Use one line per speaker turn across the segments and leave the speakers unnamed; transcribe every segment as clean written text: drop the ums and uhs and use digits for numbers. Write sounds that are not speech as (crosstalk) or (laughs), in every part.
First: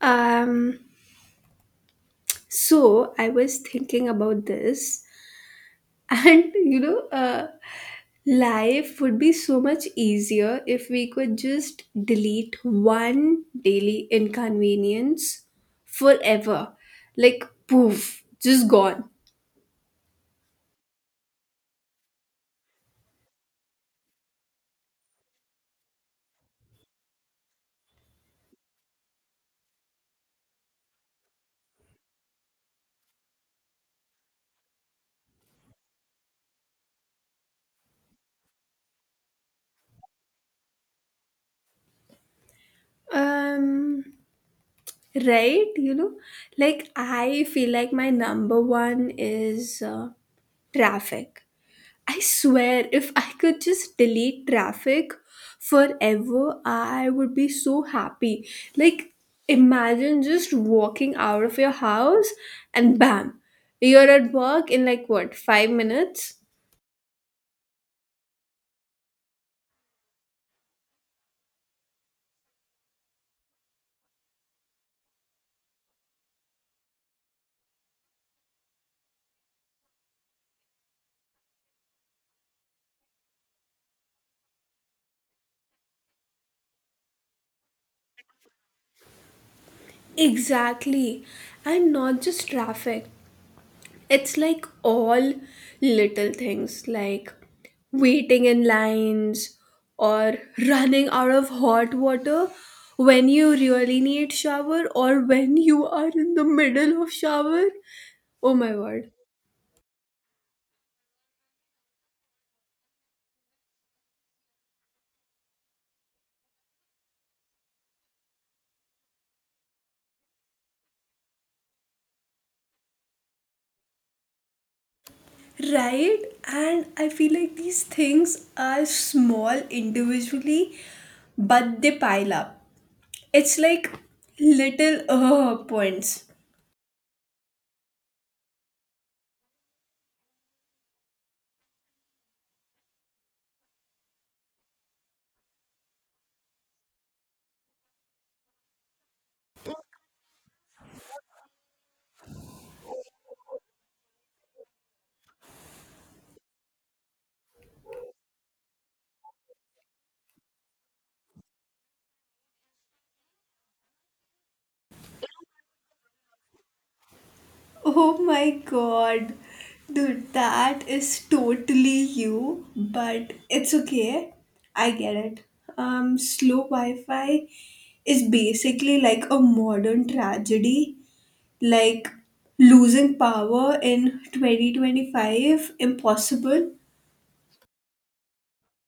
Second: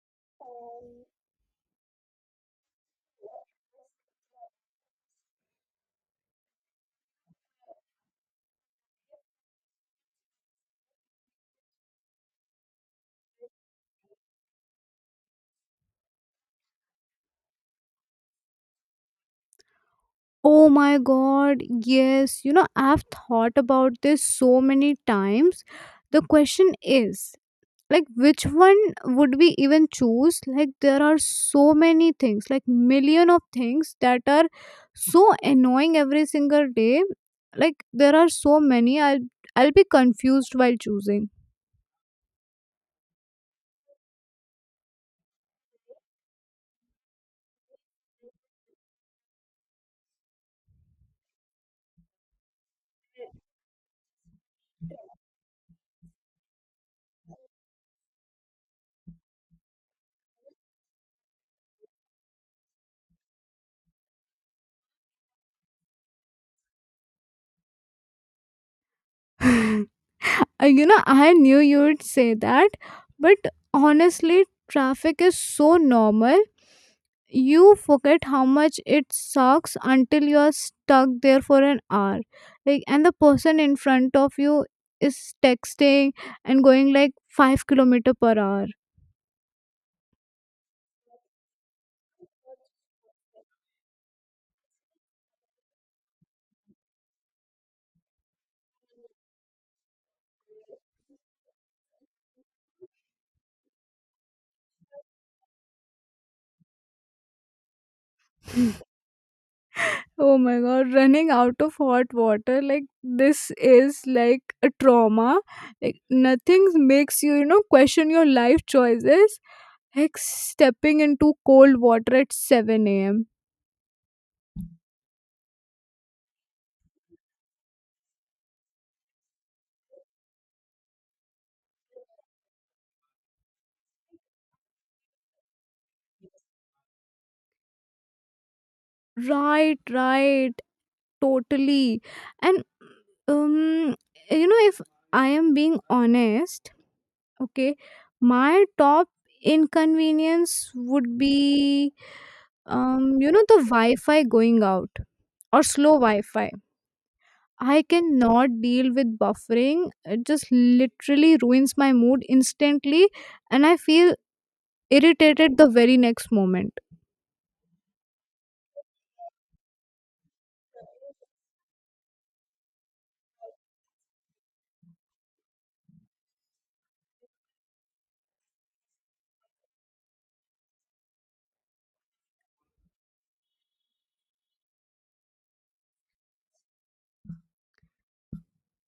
Um, so I was thinking about this, and (laughs) life would be so much easier if we could just delete one daily inconvenience forever. Like, poof, just gone.
This so many times. The question is, like, which one would we even choose? Like, there are so many things, like million of things that are so annoying every single day. Like, there are so many I'll be confused while choosing.
Um, right? Like I feel like my number one is traffic. I swear, if I could just delete traffic forever, I would be so happy. Like, imagine just walking out of your house and bam, you're at work in like what, 5 minutes?
(laughs) You know I knew you would say that, but honestly, traffic is so normal. You forget how much it sucks until you're stuck there for an hour, like, and the person in front of you is texting and going like 5 kilometer per hour.
Exactly. And not just traffic. It's like all little things like waiting in lines or running out of hot water when you really need shower or when you are in the middle of shower. Oh my word.
Oh my god, running out of hot water, like, this is like a trauma. Like, nothing makes you you know question your life choices, like stepping into cold water at 7 a.m.
Right? And I feel like these things are small individually, but they pile up. It's like little points.
Right, right. Totally. And um you know, if I am being honest, okay, my top inconvenience would be, you know, the wi-fi going out or slow wi-fi. I cannot deal with buffering. It just literally ruins my mood instantly, and I feel irritated the very next moment.
Oh my god. Dude, that is totally you, but it's okay. I get it. Slow Wi Fi is basically like a modern tragedy. Like losing power in 2025, impossible.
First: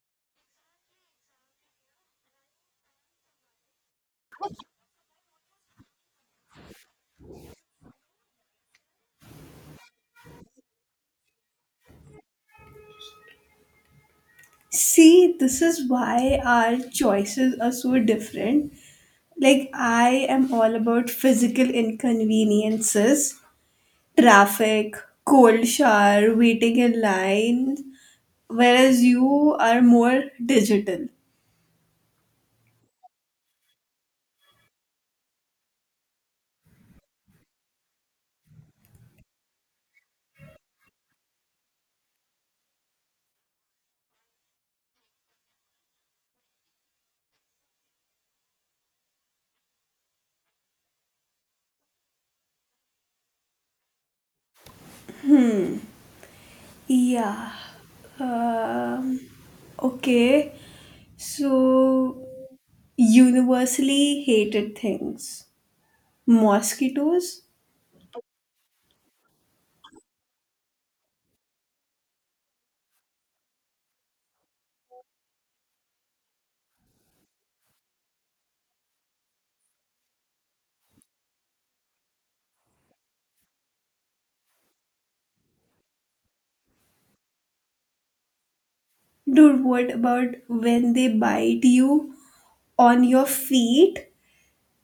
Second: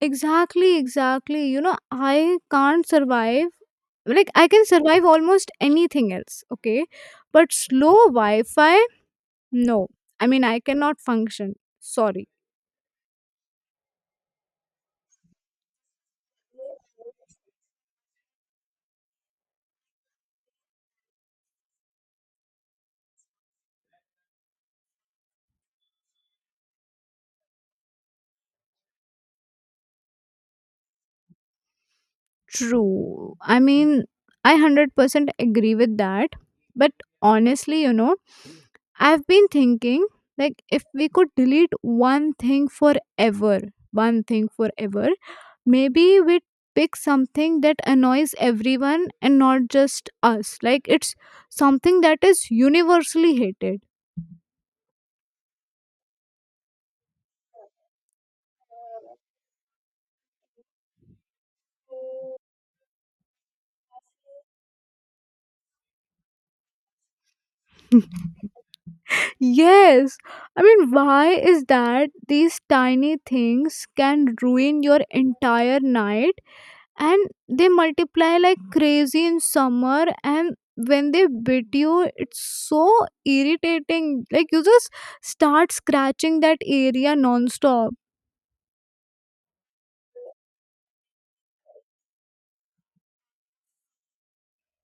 Exactly, exactly. You know, I can't survive. Like, I can survive almost anything else, okay, but slow wi-fi, no. I mean, I cannot function, sorry.
See, this is why our choices are so different. Like, I am all about physical inconveniences, traffic, cold shower, waiting in lines, whereas you are more digital.
True. I mean, I 100% agree with that. But honestly, you know, I've been thinking, like, if we could delete one thing forever, one thing forever, maybe we'd pick something that annoys everyone and not just us, like, it's something that is universally hated.
Yeah. Um, okay. So, universally hated things. Mosquitoes?
Yes. I mean, why is that these tiny things can ruin your entire night, and they multiply like crazy in summer, and when they bit you it's so irritating. Like, you just start scratching that area nonstop.
Dude, what about when they bite you on your feet?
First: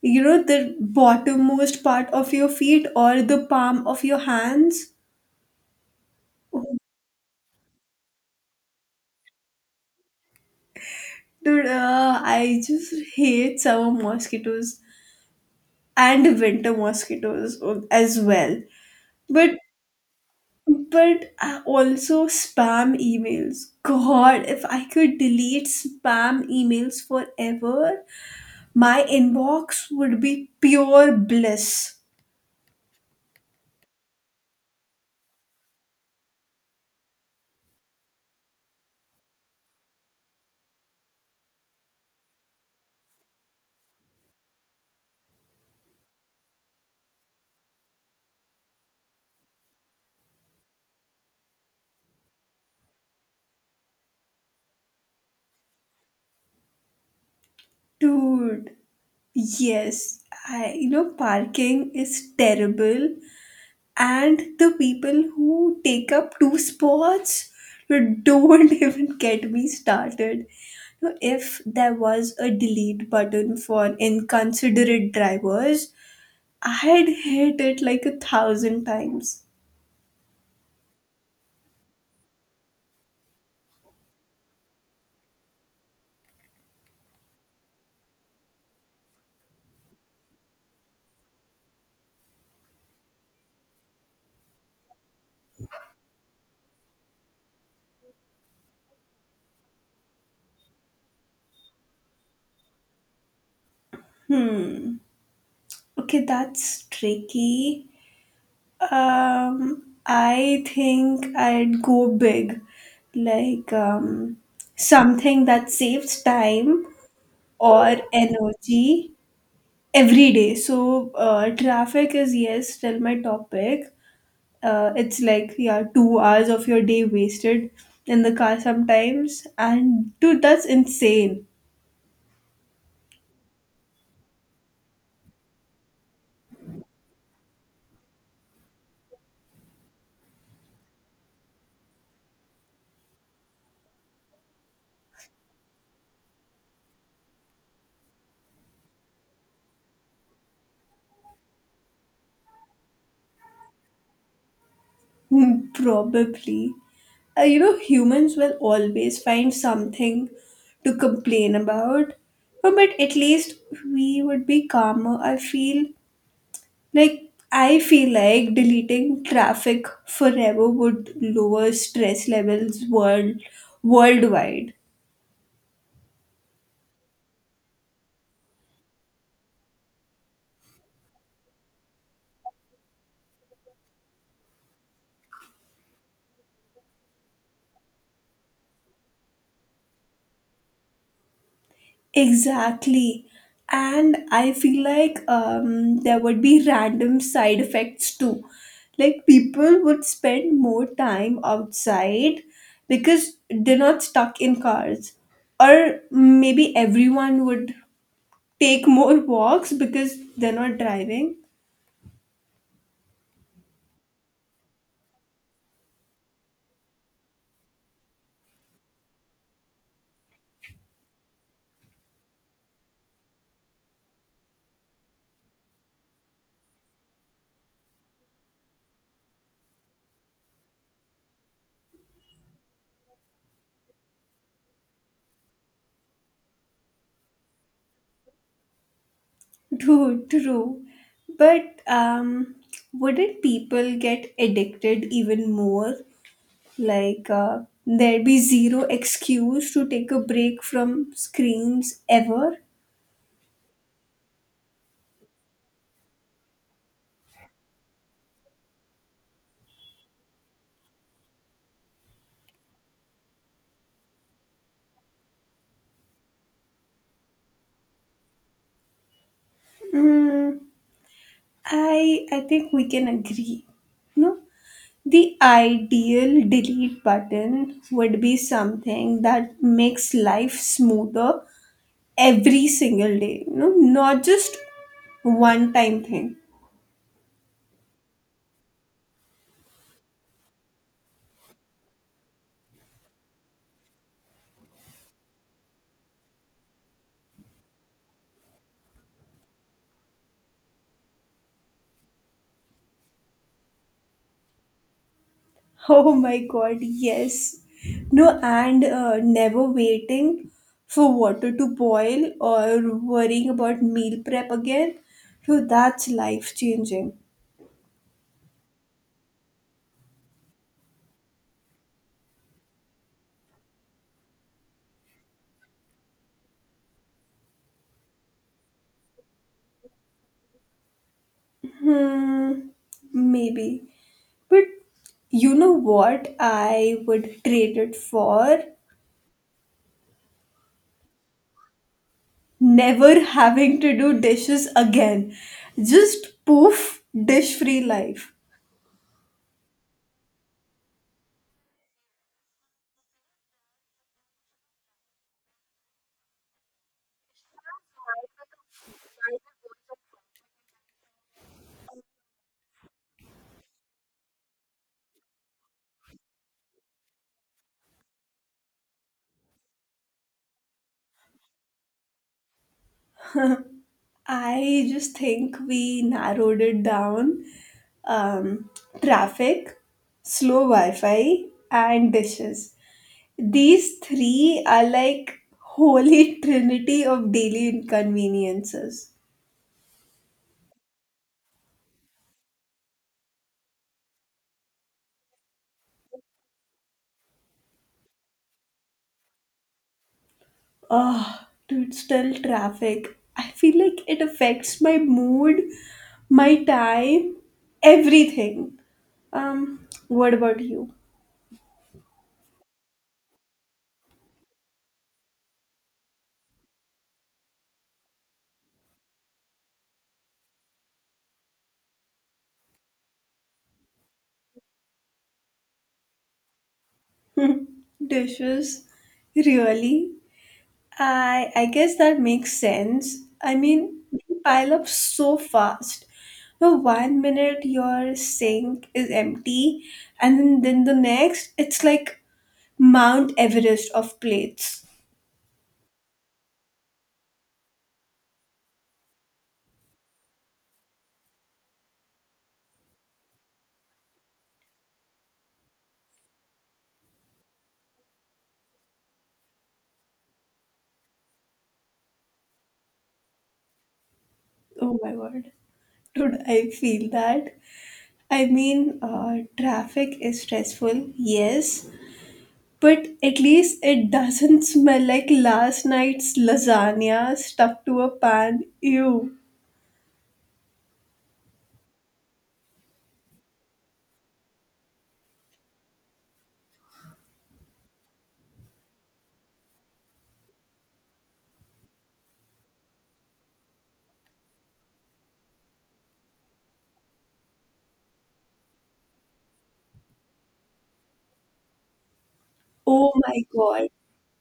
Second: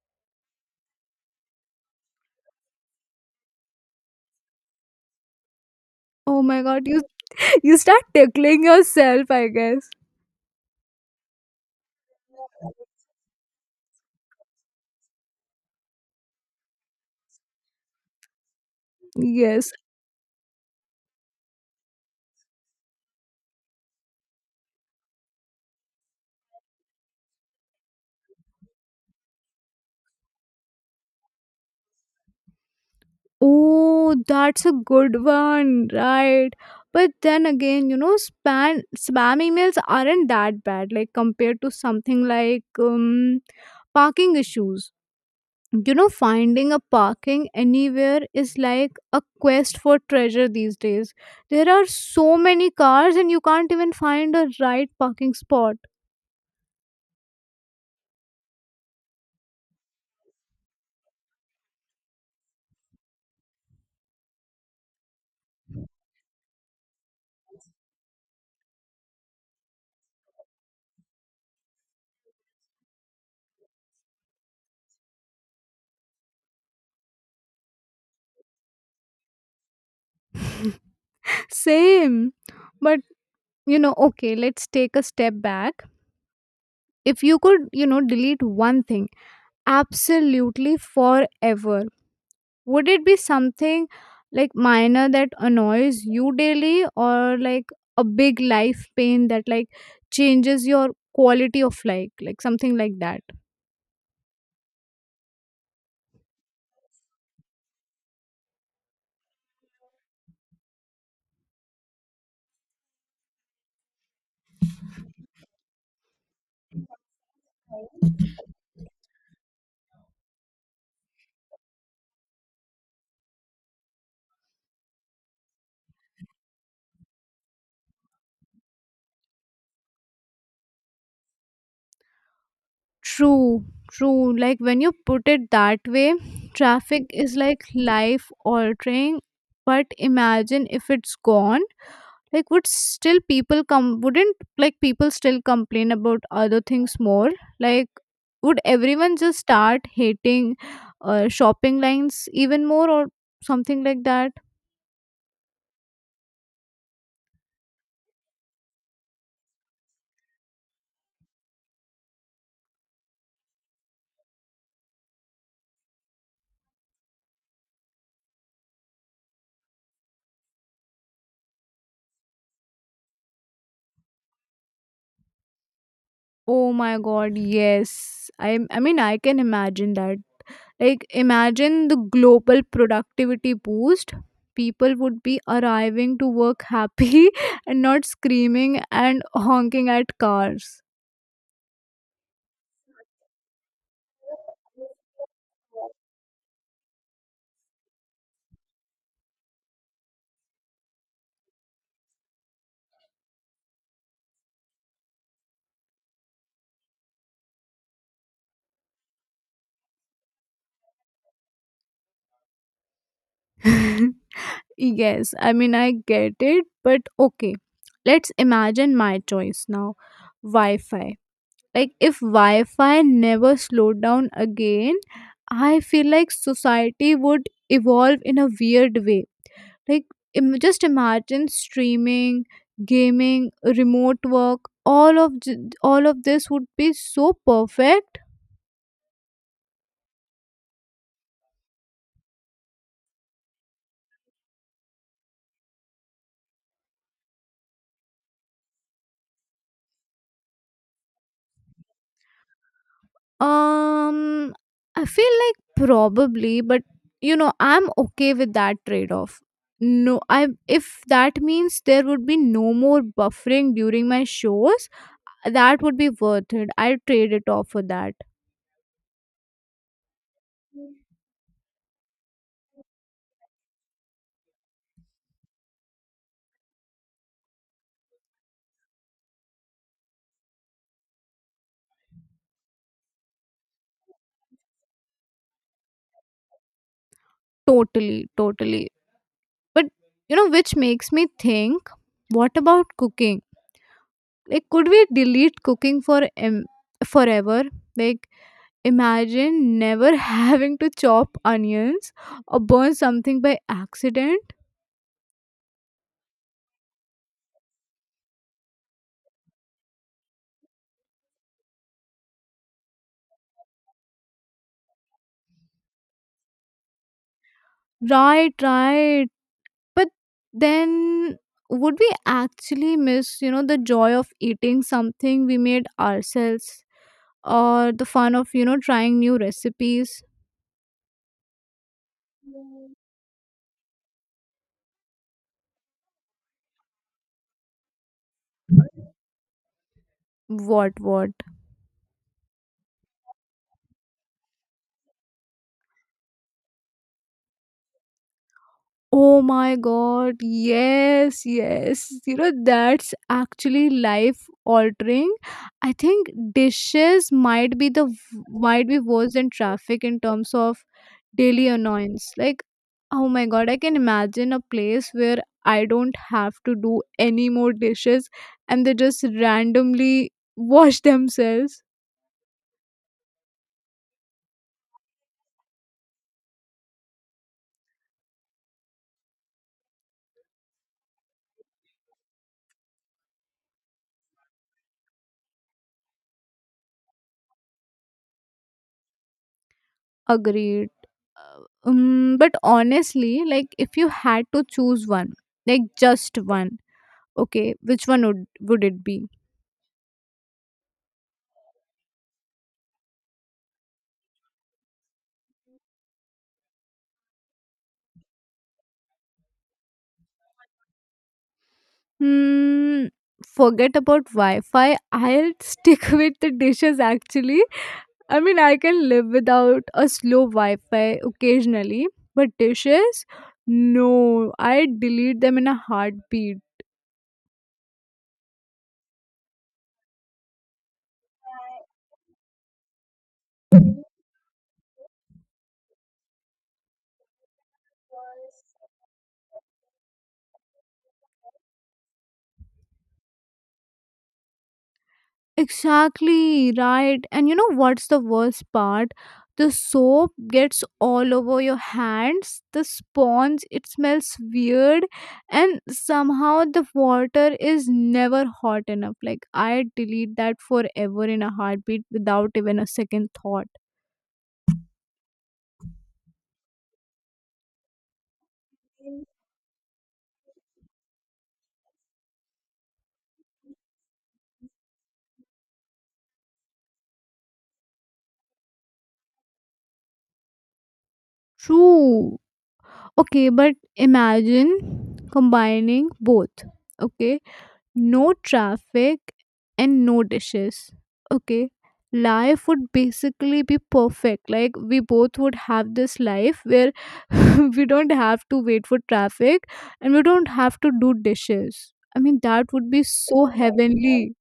You know, the bottommost part of your feet or the palm of your hands?
Oh my god, you (laughs) you start tickling yourself, I guess.
Dude, I just hate summer mosquitoes and winter mosquitoes as well. But
Yes.
but I also spam emails. God, if I could delete spam emails forever, my inbox would be pure bliss.
Oh, that's a good one, right? But then again, you know, spam emails aren't that bad, like, compared to something like, parking issues. You know, finding a parking anywhere is like a quest for treasure these days. There are so many cars, and you can't even find a right parking spot.
Dude, yes, I parking is terrible and the people who take up two spots you don't (laughs) even get me started. So, if there was a delete button for inconsiderate drivers, I'd hit it like a thousand times.
Same, but, you know, okay, let's take a step back. If you could, you know, delete one thing absolutely forever. Would it be something like minor that annoys you daily, or like a big life pain that, like, changes your quality of life, like something like that?
Okay, that's tricky. um I think I'd go big, like something that saves time or energy every day. So, traffic is, yes, still my topic. It's like, yeah, 2 hours of your day wasted in the car sometimes. And, dude, that's insane. (laughs)
True, true. Like, when you put it that way, traffic is like life altering. But imagine if it's gone, like would still people come, wouldn't, like, people still complain about other things more, like would everyone just start hating, shopping lines even more, or something like that?
Hmm, probably. You know, humans will always find something to complain about. But at least we would be calmer, I feel. Like, I feel like deleting traffic forever would lower stress levels worldwide.
Oh my god, yes. I mean, I can imagine that. Like, imagine the global productivity boost. People would be arriving to work happy (laughs) and not screaming and honking at cars.
Exactly. And I feel like there would be random side effects too. Like people would spend more time outside because they're not stuck in cars. Or maybe everyone would take more (laughs) walks because they're not driving.
(laughs) Yes, I mean, I get it, but okay, let's imagine my choice now, Wi Fi. Like, if Wi Fi never slowed down again, I feel like society would evolve in a weird way. Like, just imagine streaming, gaming, remote work. All of j- all of this would be so perfect.
True, true. But wouldn't people get addicted even more? Like, there'd be zero excuse to take a break from screens ever?
Um, I feel like probably, but, you know, I'm okay with that trade off. No, I if that means there would be no more buffering during my shows, that would be worth it. I'd trade it off for that.
Mm, I think we can agree. No, the ideal delete button would be something that makes life smoother every single day. No, not just one time thing.
Totally, totally. But, you know, which makes me think, what about cooking? Like, could we delete cooking for forever? Like, imagine never (laughs) having to chop onions or burn something by accident.
(laughs) Oh my god, yes. No, and never waiting for water to boil or worrying about meal prep again. So that's life changing.
Right, right. But then would we actually miss, you know, the joy of eating something we made ourselves or the fun of, you know, trying new recipes?
Hmm, maybe. But you know what I would trade it for?
What, what?
Never having to do dishes again. Just poof, dish free life.
Oh my god, yes, yes. You know, that's actually life altering. I think dishes might be worse than traffic in terms of daily annoyance. Like, oh my god, I can imagine a place where I don't have to do any more dishes, and they just randomly (laughs) wash themselves.
I just think we narrowed it down. Um, Traffic, slow Wi Fi, and dishes. These three are like holy (laughs) trinity of daily inconveniences.
Agreed. Uh, but honestly, like, if you had to choose one, like just one, okay, which one would it be?
Oh, dude, still traffic. I feel like it affects my mood, my time, everything. What about you?
Hmm, forget about Wi-Fi. I'll stick (laughs) with the dishes actually. I mean, I can live without a slow Wi-Fi occasionally, but dishes? No, I delete them in a heartbeat.
(laughs) Dishes? Really? I guess that makes sense. I mean, they pile up so fast. No, 1 minute your sink is empty, and then the next, it's like Mount Everest of plates.
Exactly, right. And you know what's the worst part? The soap gets all over your hands, the sponge, it smells weird, and somehow the water is never hot enough. Like, I delete that forever in a heartbeat without even a second thought.
Oh my god. Dude, I feel that. I mean, traffic is stressful, yes, but at least it doesn't smell like last night's lasagna stuck to a pan. Ew.
True. Okay, but imagine combining both. Okay, no traffic and no dishes, okay, life would basically be perfect. Like, we both would have this life where (laughs) we don't have to wait for traffic, and we don't have to do dishes. I mean, that would be
Oh my
so
god.
heavenly.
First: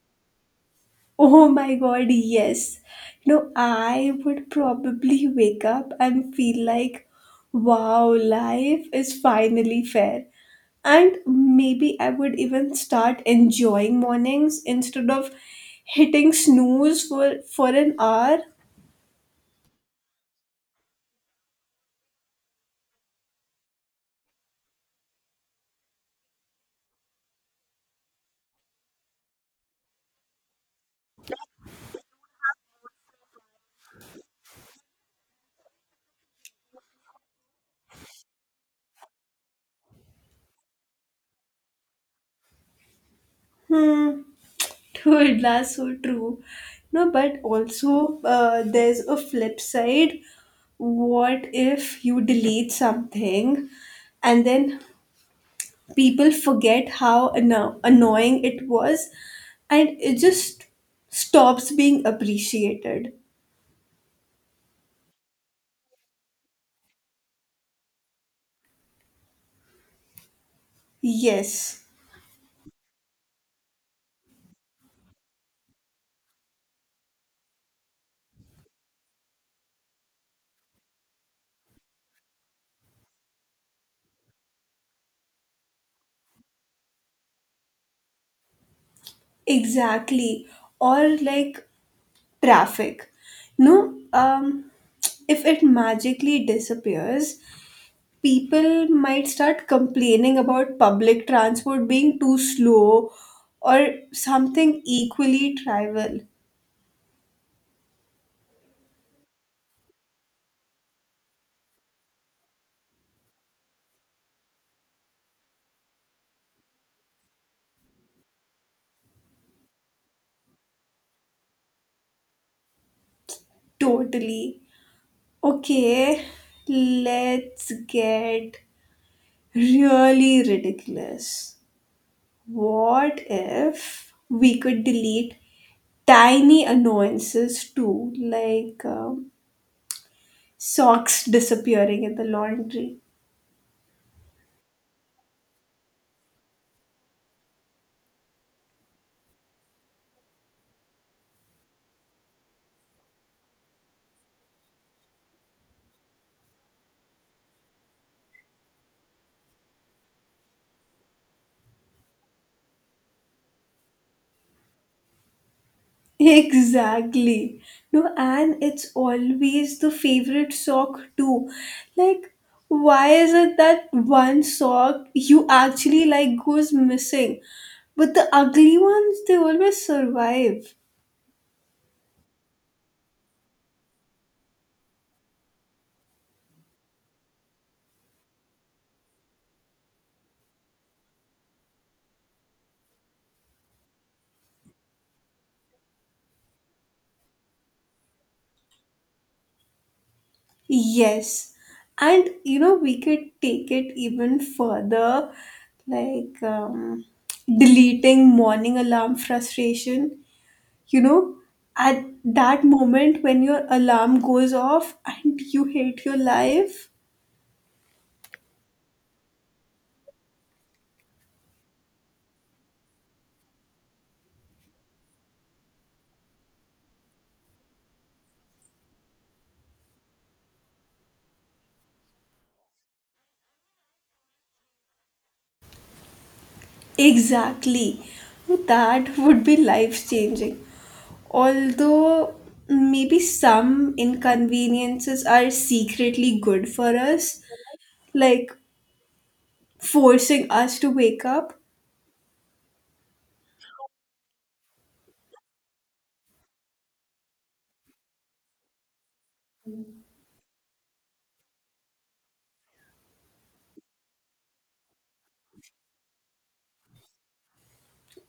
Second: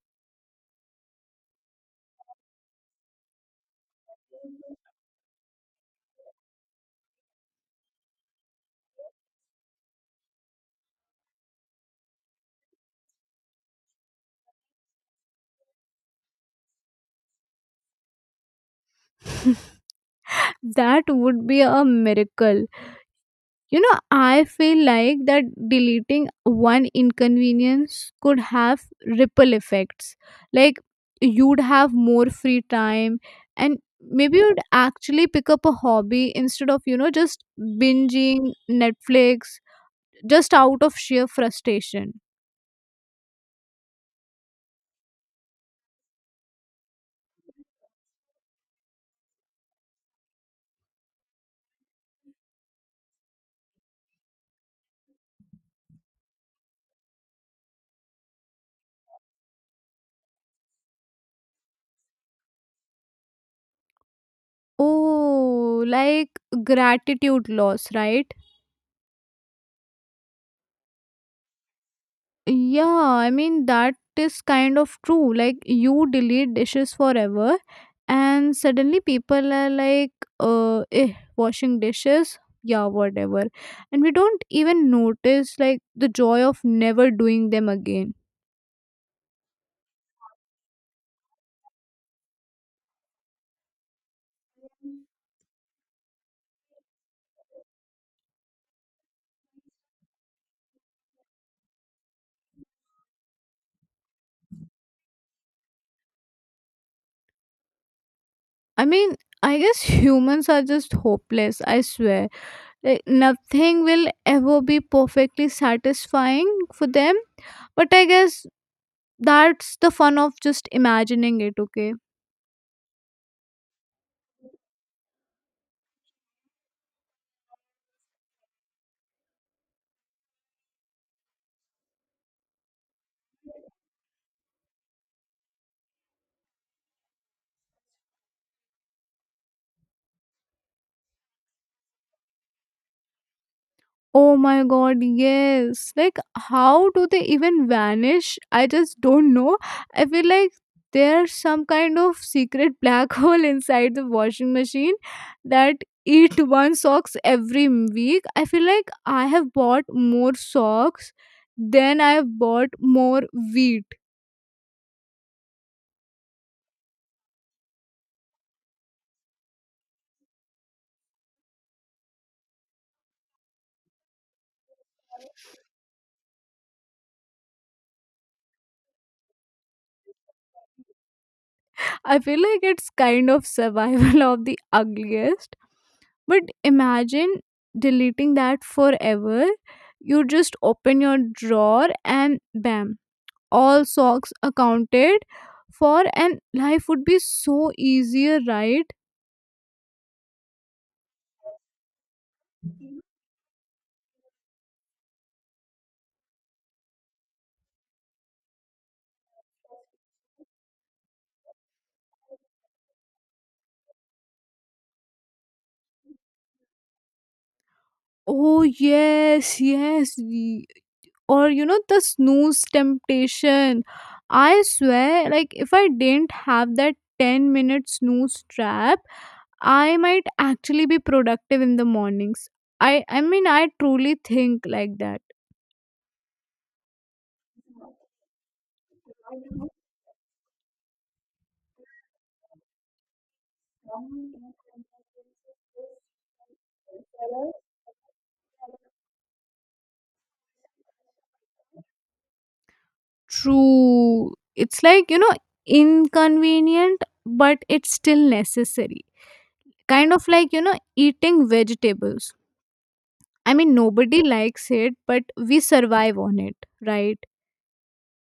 Oh my god, yes. You know, I would probably wake up and feel like, wow, life is finally fair. And maybe I would even start enjoying mornings instead of hitting snooze for an hour.
(laughs) That would be a miracle. You know, I feel like that deleting one inconvenience could have ripple effects. Like, you'd have more free time, and maybe you'd actually pick up a hobby instead of, you know, just binging Netflix just out of sheer frustration.
Hmm, (laughs) dude, that's so true. No, but also, there's a flip side. What if you delete something and then people forget how annoying it was and it just stops being appreciated.
Oh, like gratitude loss, right?
Yes,
Yeah, I mean, that is kind of true. Like, you delete dishes forever, and suddenly people are like, washing dishes, yeah, whatever. And we don't even notice, like, the joy of never doing them again.
exactly. Or like traffic. No, if it magically disappears, people might start complaining about public transport being too slow or something equally trivial.
I mean, I guess (laughs) humans are just hopeless, I swear. Like, nothing will ever be perfectly satisfying for them, but I guess that's the fun of just imagining it, okay?
Totally. Okay, let's get really ridiculous. What if we could delete tiny annoyances too, like socks disappearing in the laundry?
Oh my god, yes. Like, how do they even vanish? I just don't know. I feel like there's some kind of secret black (laughs) hole inside the washing machine that eat one socks every week. I feel like I have bought more socks than I have bought more wheat.
(laughs) Exactly. No, and it's always the favorite sock too. Like, why is it that one sock you actually like goes missing? But the ugly ones, they always survive.
I feel like it's kind of survival (laughs) of the ugliest. But imagine deleting that forever. You just open your drawer and bam, all socks accounted for, and life would be so easier, right?
Yes, and you know, we could take it even further, like deleting morning alarm frustration. You know, at that moment when your alarm goes off and you hate your life,
Oh, yes, yes. Or, you know, the snooze temptation. I swear, like, if I didn't have that 10-minute snooze trap, I might actually be productive in the mornings. I mean, I truly think like that.
exactly. That would be life changing. Although maybe some inconveniences are secretly good for us, like forcing us to wake up.
True. It's like, you know, inconvenient, but it's still necessary. Kind of like, you know, eating vegetables. I mean, nobody likes it, but we survive on it, right?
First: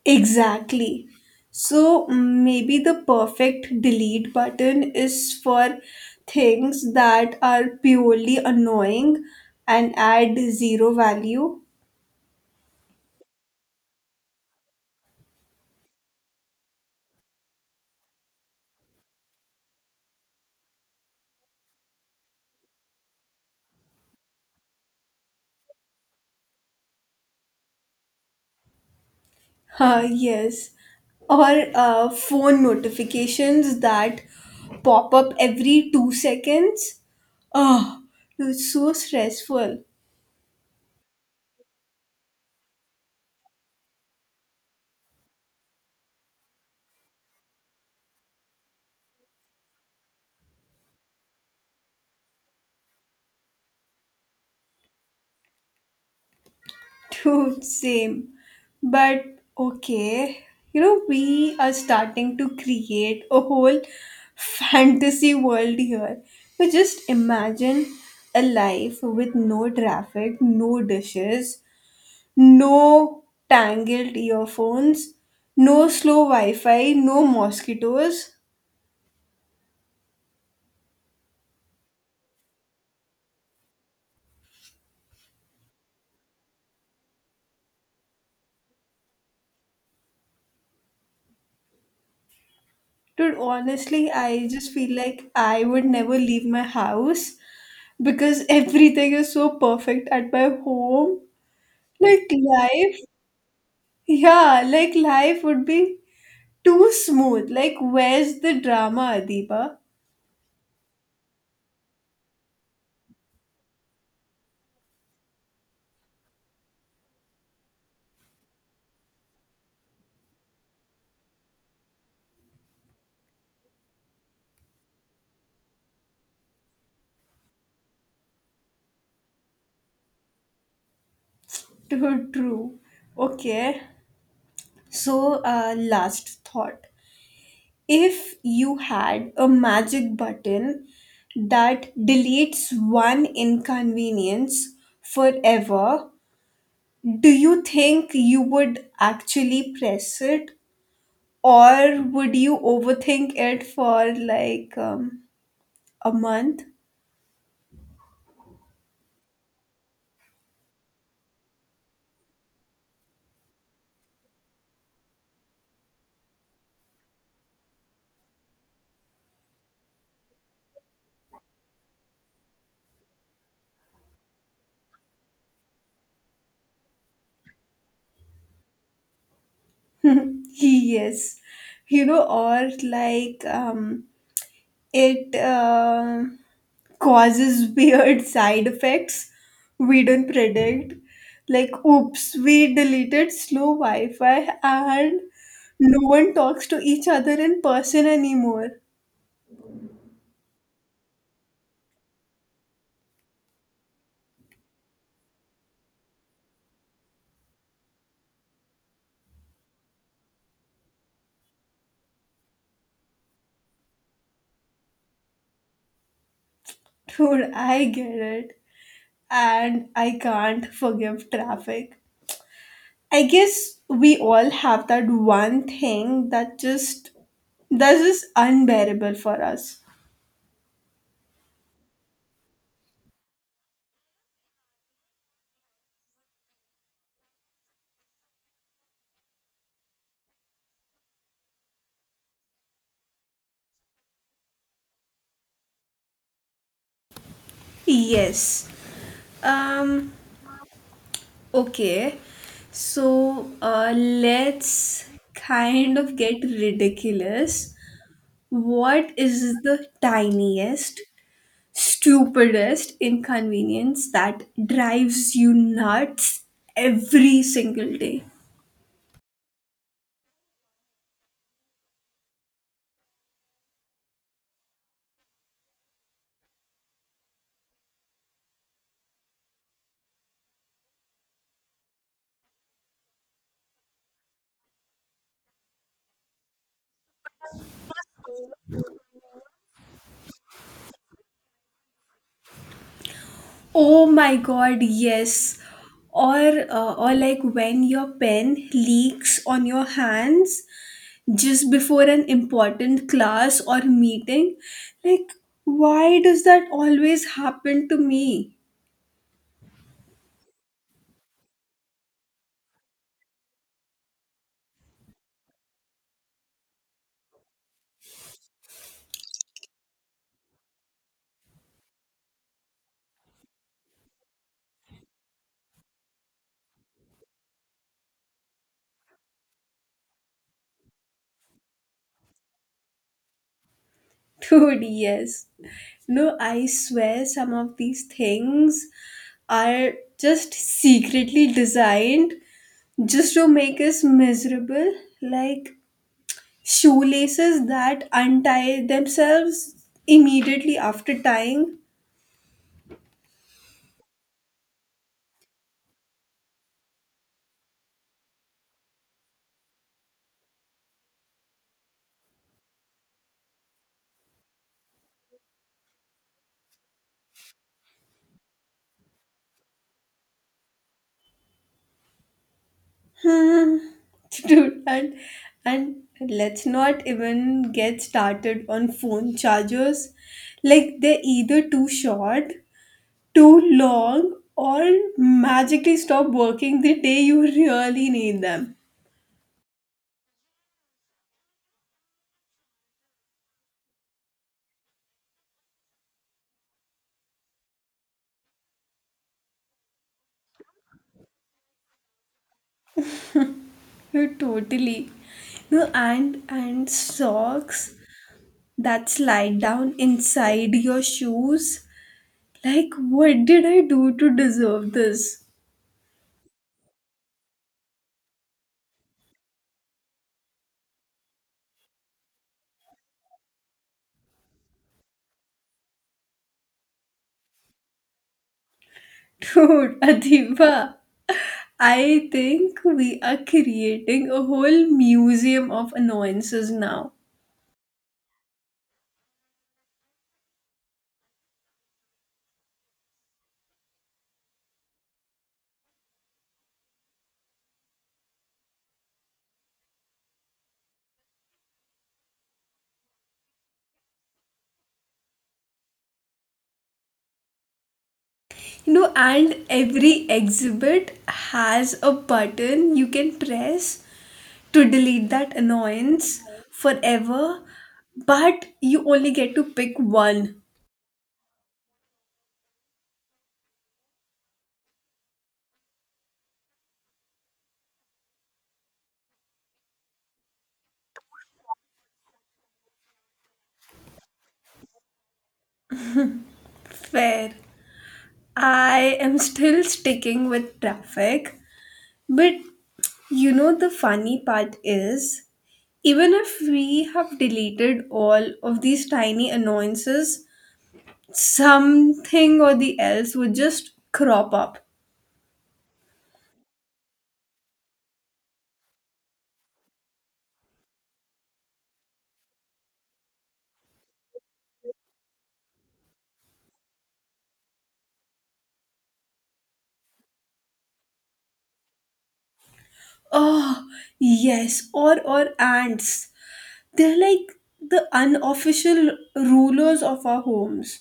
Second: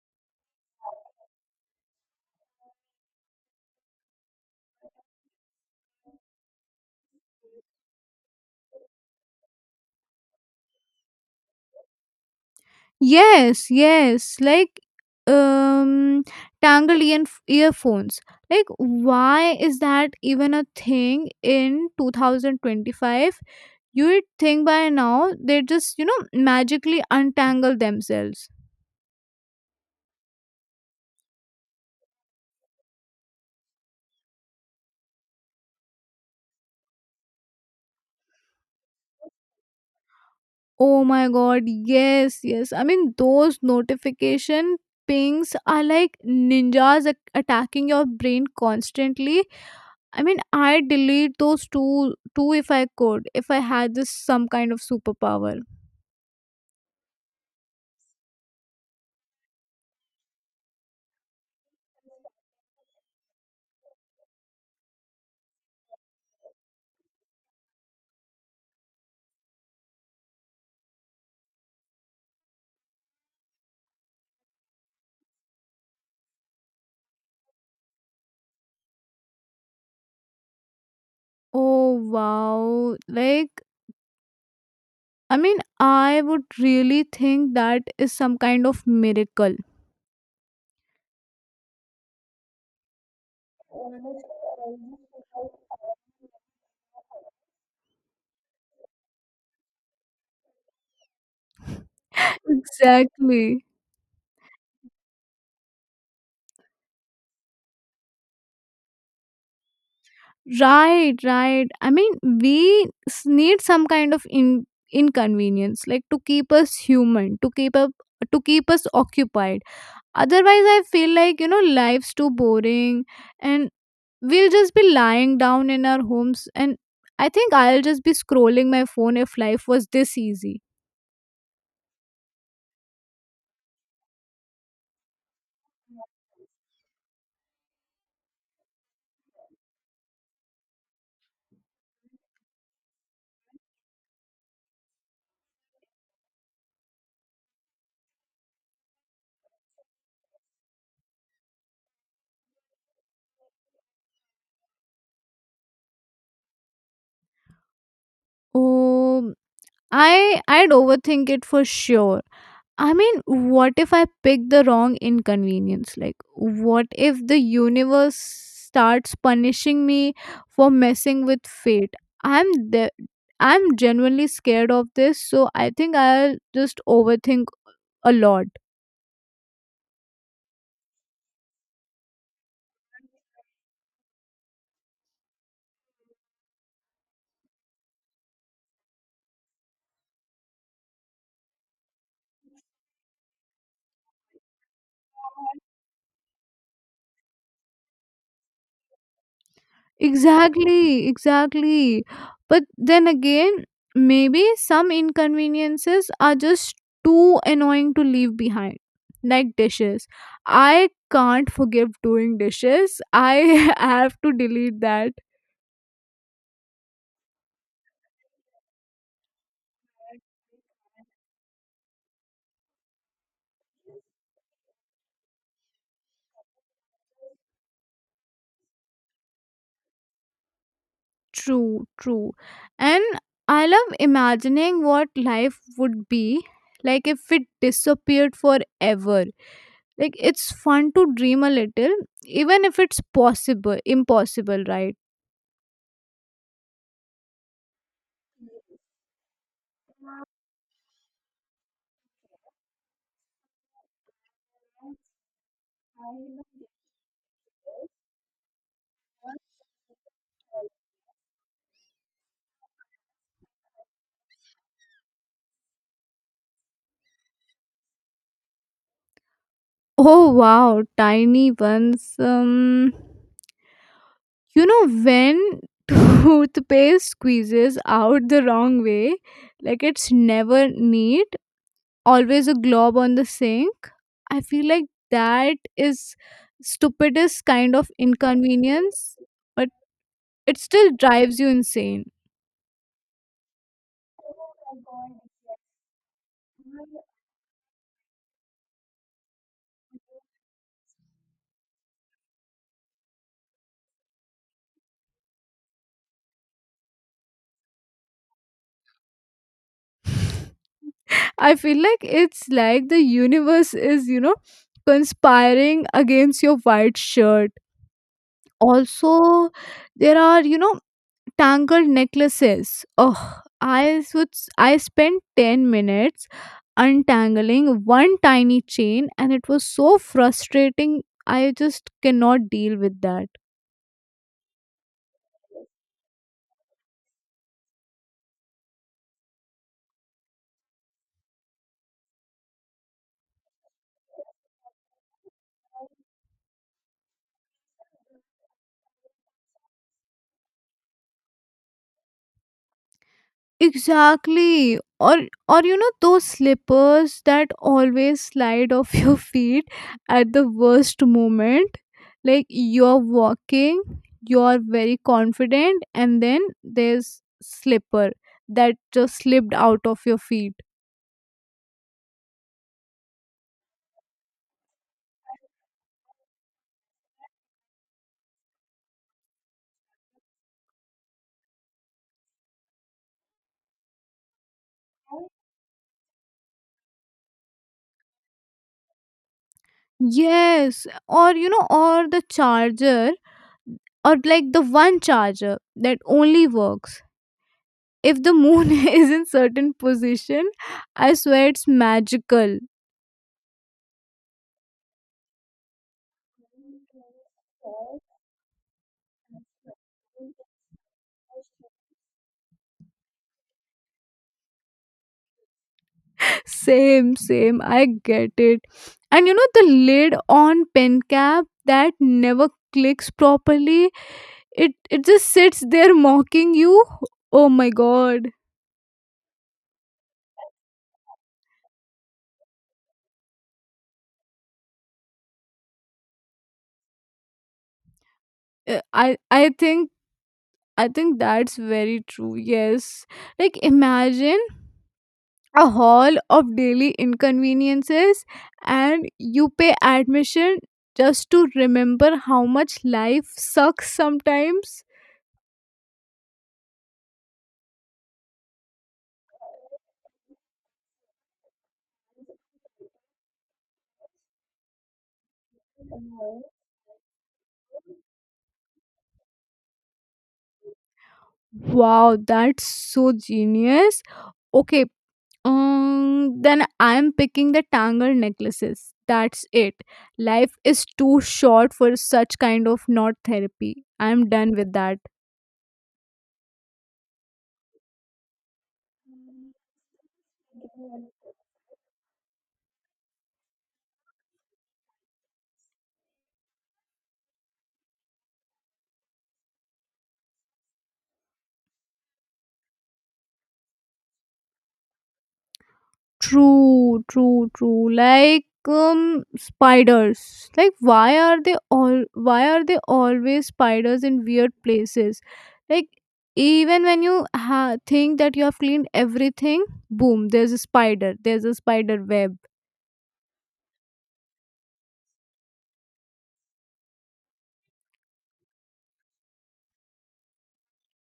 Exactly. So maybe the perfect delete button is for things that are purely annoying and add zero value.
Yes, yes. Like, um, tangled earphones. Like, why is that even a thing in 2025? You'd think by now they just, you know, magically untangle themselves.
Yes. Or phone notifications that pop up every 2 seconds. Oh, it's so stressful.
Oh my god, yes, yes. I mean, those notification pings are like ninjas attacking your brain constantly. I mean, I delete those two two if I could, if I had this some kind of superpower.
Dude, same. But okay, you know, we are starting to create a whole (laughs) fantasy world here. But just imagine a life with no traffic, no dishes, no tangled earphones, no slow Wi Fi, no mosquitoes.
Oh wow. Like, I mean, I would really think that is some kind of miracle.
Dude, honestly, I just feel like I would never leave my house because (laughs) everything is so perfect at my home. Like
(laughs)
life,
Exactly.
yeah, like life would be too smooth. Like, where's the drama, Adiba?
Right, right. I mean, need some kind of inconvenience, like, to keep us human, to keep up, to keep us occupied. Otherwise, I feel like, you know, life's too boring, and we'll just be lying down in our homes. And I think I'll just be scrolling my phone if life was this easy.
Too true. Okay, so last thought. If you had a magic button that deletes one inconvenience forever, do you think you would actually press it or would you overthink it for like a month?
Oh, I'd overthink it for sure. I mean, what if I pick the wrong inconvenience? Like, what if the universe starts punishing me for messing with fate? I'm the I'm genuinely scared of this, so I think I'll just overthink a lot.
Yes, you know, or like it causes (laughs) weird side effects we don't predict. Like, oops, we deleted slow Wi Fi and no one talks to each other in person anymore.
Exactly, exactly. But then again, maybe some inconveniences are just too annoying to leave behind. Like dishes. I can't forgive doing dishes. I (laughs) have to delete that.
(laughs) Dude, I get it. And I can't forgive traffic. I guess we all have that one thing that just that's just unbearable for us.
True, true. And I love imagining what life would be like if it disappeared forever. Like, it's fun to dream a little, even if it's possible, impossible, right?
Yes. Um, okay. So let's kind of get ridiculous. What is the tiniest, stupidest inconvenience that drives you nuts every single day?
Oh wow, tiny ones. You know when (laughs) toothpaste squeezes out the wrong way, like, it's never neat, always a glob on the sink. I feel like that is stupidest kind of inconvenience, but it still drives you insane.
Oh my god, yes. Or like when your pen leaks on your hands just before an important class or meeting. Like, why does that always happen to me?
I feel like it's like the universe is, you know, conspiring against your white shirt. Also, there are, you know, tangled necklaces. Oh, I spent 10 minutes untangling one tiny chain, and it was so frustrating. I just cannot deal with that.
(laughs) Dude, yes. No, I swear some of these things are just secretly designed just to make us miserable. Like shoelaces that untie themselves immediately after tying.
Exactly. Or you know those slippers that always slide off (laughs) your feet at the worst moment. Like, you're walking, you're very confident, and then there's slipper that just slipped out of your feet.
Hmm. (laughs) Dude, and let's not even get started on phone chargers. Like they're either too short, too long, or magically stop working the day you really need them.
Yes, or the charger, or like the one charger that only works if the moon (laughs) is in certain position. I swear it's magical.
You totally. No, and socks that slide down inside your shoes. Like what did I do to deserve this?
(laughs) Same, same. I get it. And you know, the lid on pen cap that never clicks properly. It just sits there mocking you. Oh my god.
Dude, (laughs) Adiba, I think we are creating a whole museum of annoyances now.
Uh, I I think I think that's very true. Yes. Like, imagine a hall of daily inconveniences, and you pay admission just to remember how much life sucks sometimes.
You know, and every exhibit has a button you can press to delete that annoyance forever, but you only get to pick one.
Wow, that's so genius. Okay, then I'm picking the tangle necklaces. That's it. Life is too short for such kind of not therapy. I'm done with that.
Fair. I am still sticking with traffic, but you know, the funny part is even if we have deleted all of these tiny annoyances, something or the else would just crop up.
True, true, true. Like, spiders. Like, why are they always spiders in weird places? Like, even when you think that you have cleaned everything, boom, there's a spider. There's a spider web.
Oh, yes, or ants. They're like the unofficial rulers of our homes.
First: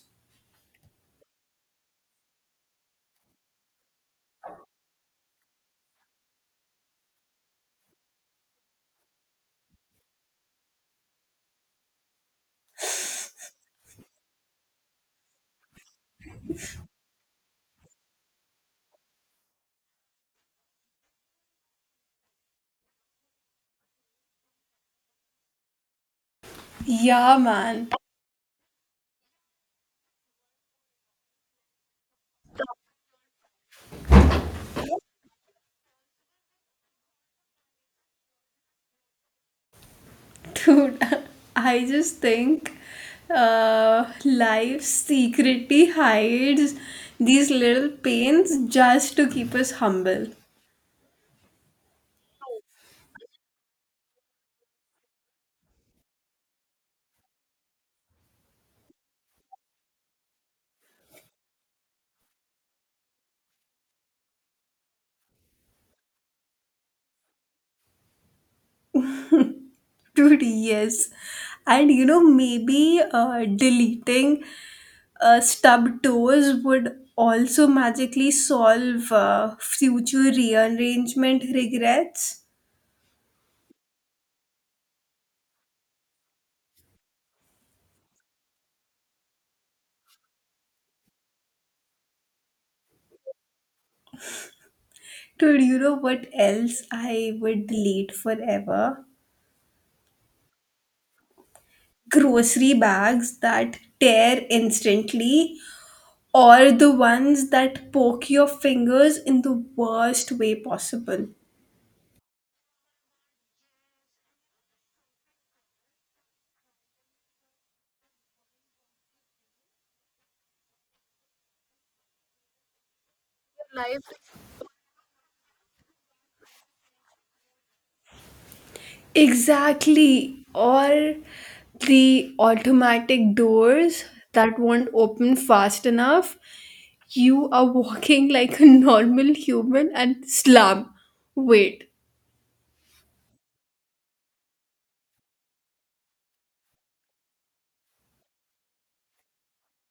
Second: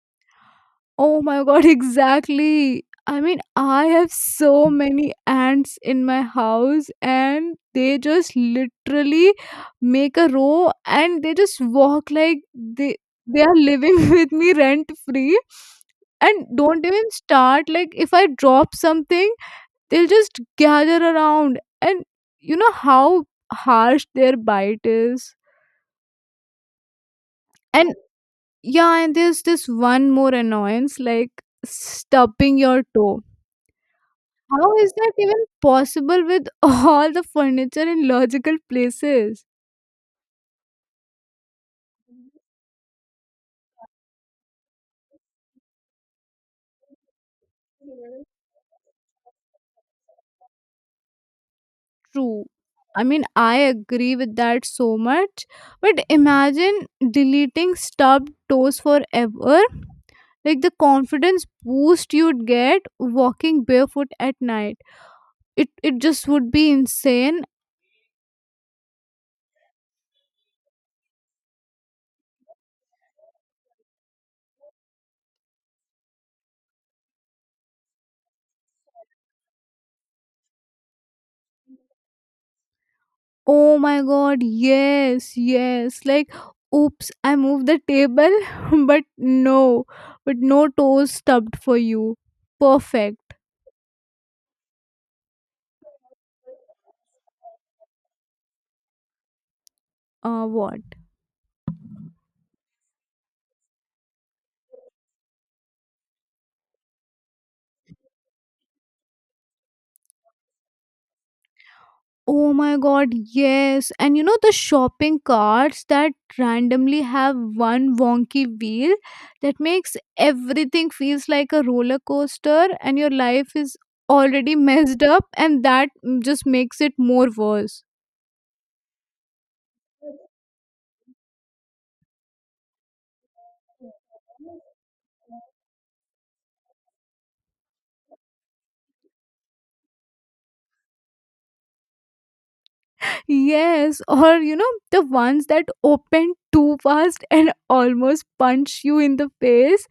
Oh my god, (laughs) exactly. I mean, I have so many ants in my house, and they just literally make a row, and they just walk like they are living (laughs) with me rent free. And don't even start, like, if I drop something, they'll just gather around, and you know how harsh their bite is.
Yeah, man.
And yeah, and there's this one more annoyance, like stubbing your toe. How is that even possible with (laughs) all the furniture in logical places?
Dude, (laughs) I just think life secretly hides these little pains just to keep us humble.
True. I mean, I agree with that so much. But imagine deleting stubbed toes forever. Like, the confidence boost you'd get walking barefoot at night. It just would be insane.
Dude, yes. And you know, maybe deleting stub toes would also magically solve future rearrangement regrets.
Oh my god, yes, yes. Like, oops, I moved the table, (laughs) but no, but no toes stubbed for you. Perfect.
Dude, you know what else I would delete forever?
What?
Grocery bags that tear instantly, or the ones that poke your fingers in the worst way possible.
Oh my god, yes. And you know the shopping carts that randomly have one wonky wheel that makes everything feels like a roller coaster, and your life is already messed up, and that just makes it more worse.
Exactly. Or the automatic doors that won't open fast enough. You are walking (laughs) like a normal human and slam. Wait.
Yes, or you know, the ones that open too fast (laughs) and almost punch you in the face.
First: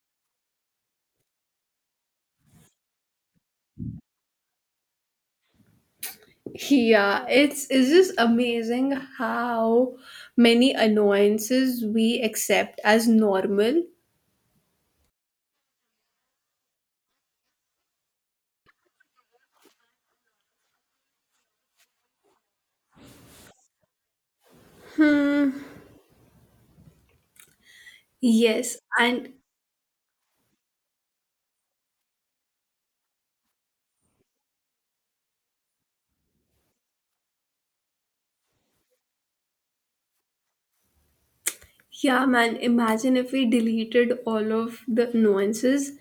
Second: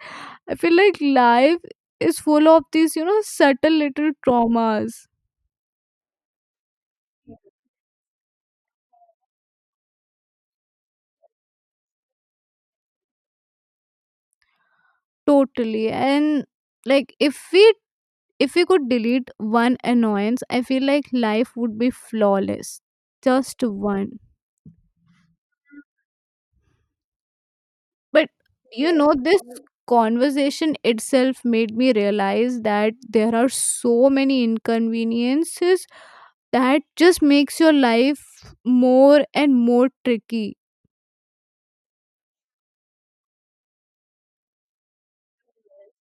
I feel like life is full of these, you know, subtle little traumas.
Yeah, it's just amazing how many annoyances we accept as normal.
Totally. And like, if we could delete one annoyance, I feel like life would be flawless. Just one.
Hmm.
But
Yes,
you know,
and
this conversation itself made me realize that there are so many inconveniences that just makes your life more and more tricky.
yeah, man, imagine if we deleted all of the nuances.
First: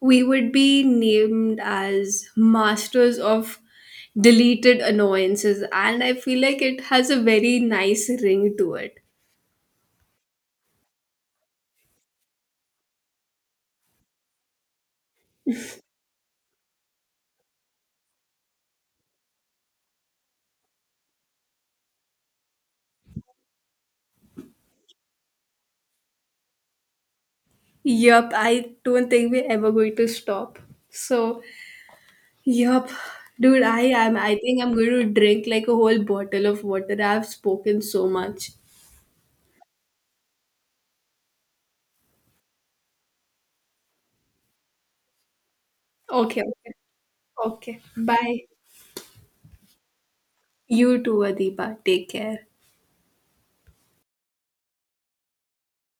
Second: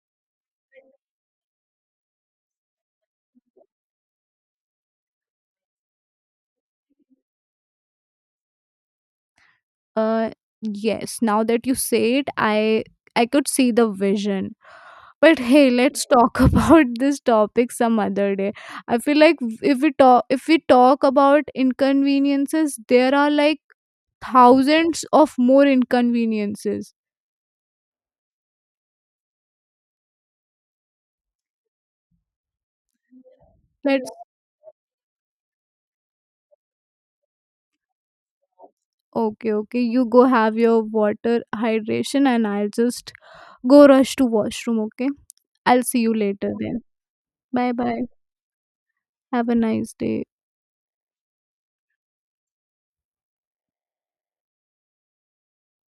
We would be named as masters of deleted annoyances, and I feel like it has a very nice ring to it.
Uh yes now that you say it, I could see the vision. But hey, let's talk (laughs) about this topic some other day. I feel like if we talk about inconveniences, there are like thousands of more inconveniences.
Yup, I don't think we're ever going to stop. So, yup, dude, I
let's
am. I think I'm going to drink like a whole bottle of water. I've spoken so much.
okay okay, you go have your water hydration, and I'll just go rush to washroom. Okay, I'll see you
Okay,
later then. Bye,
okay,
bye.
bye.
Have a nice day.
You too, Adiba. Take care.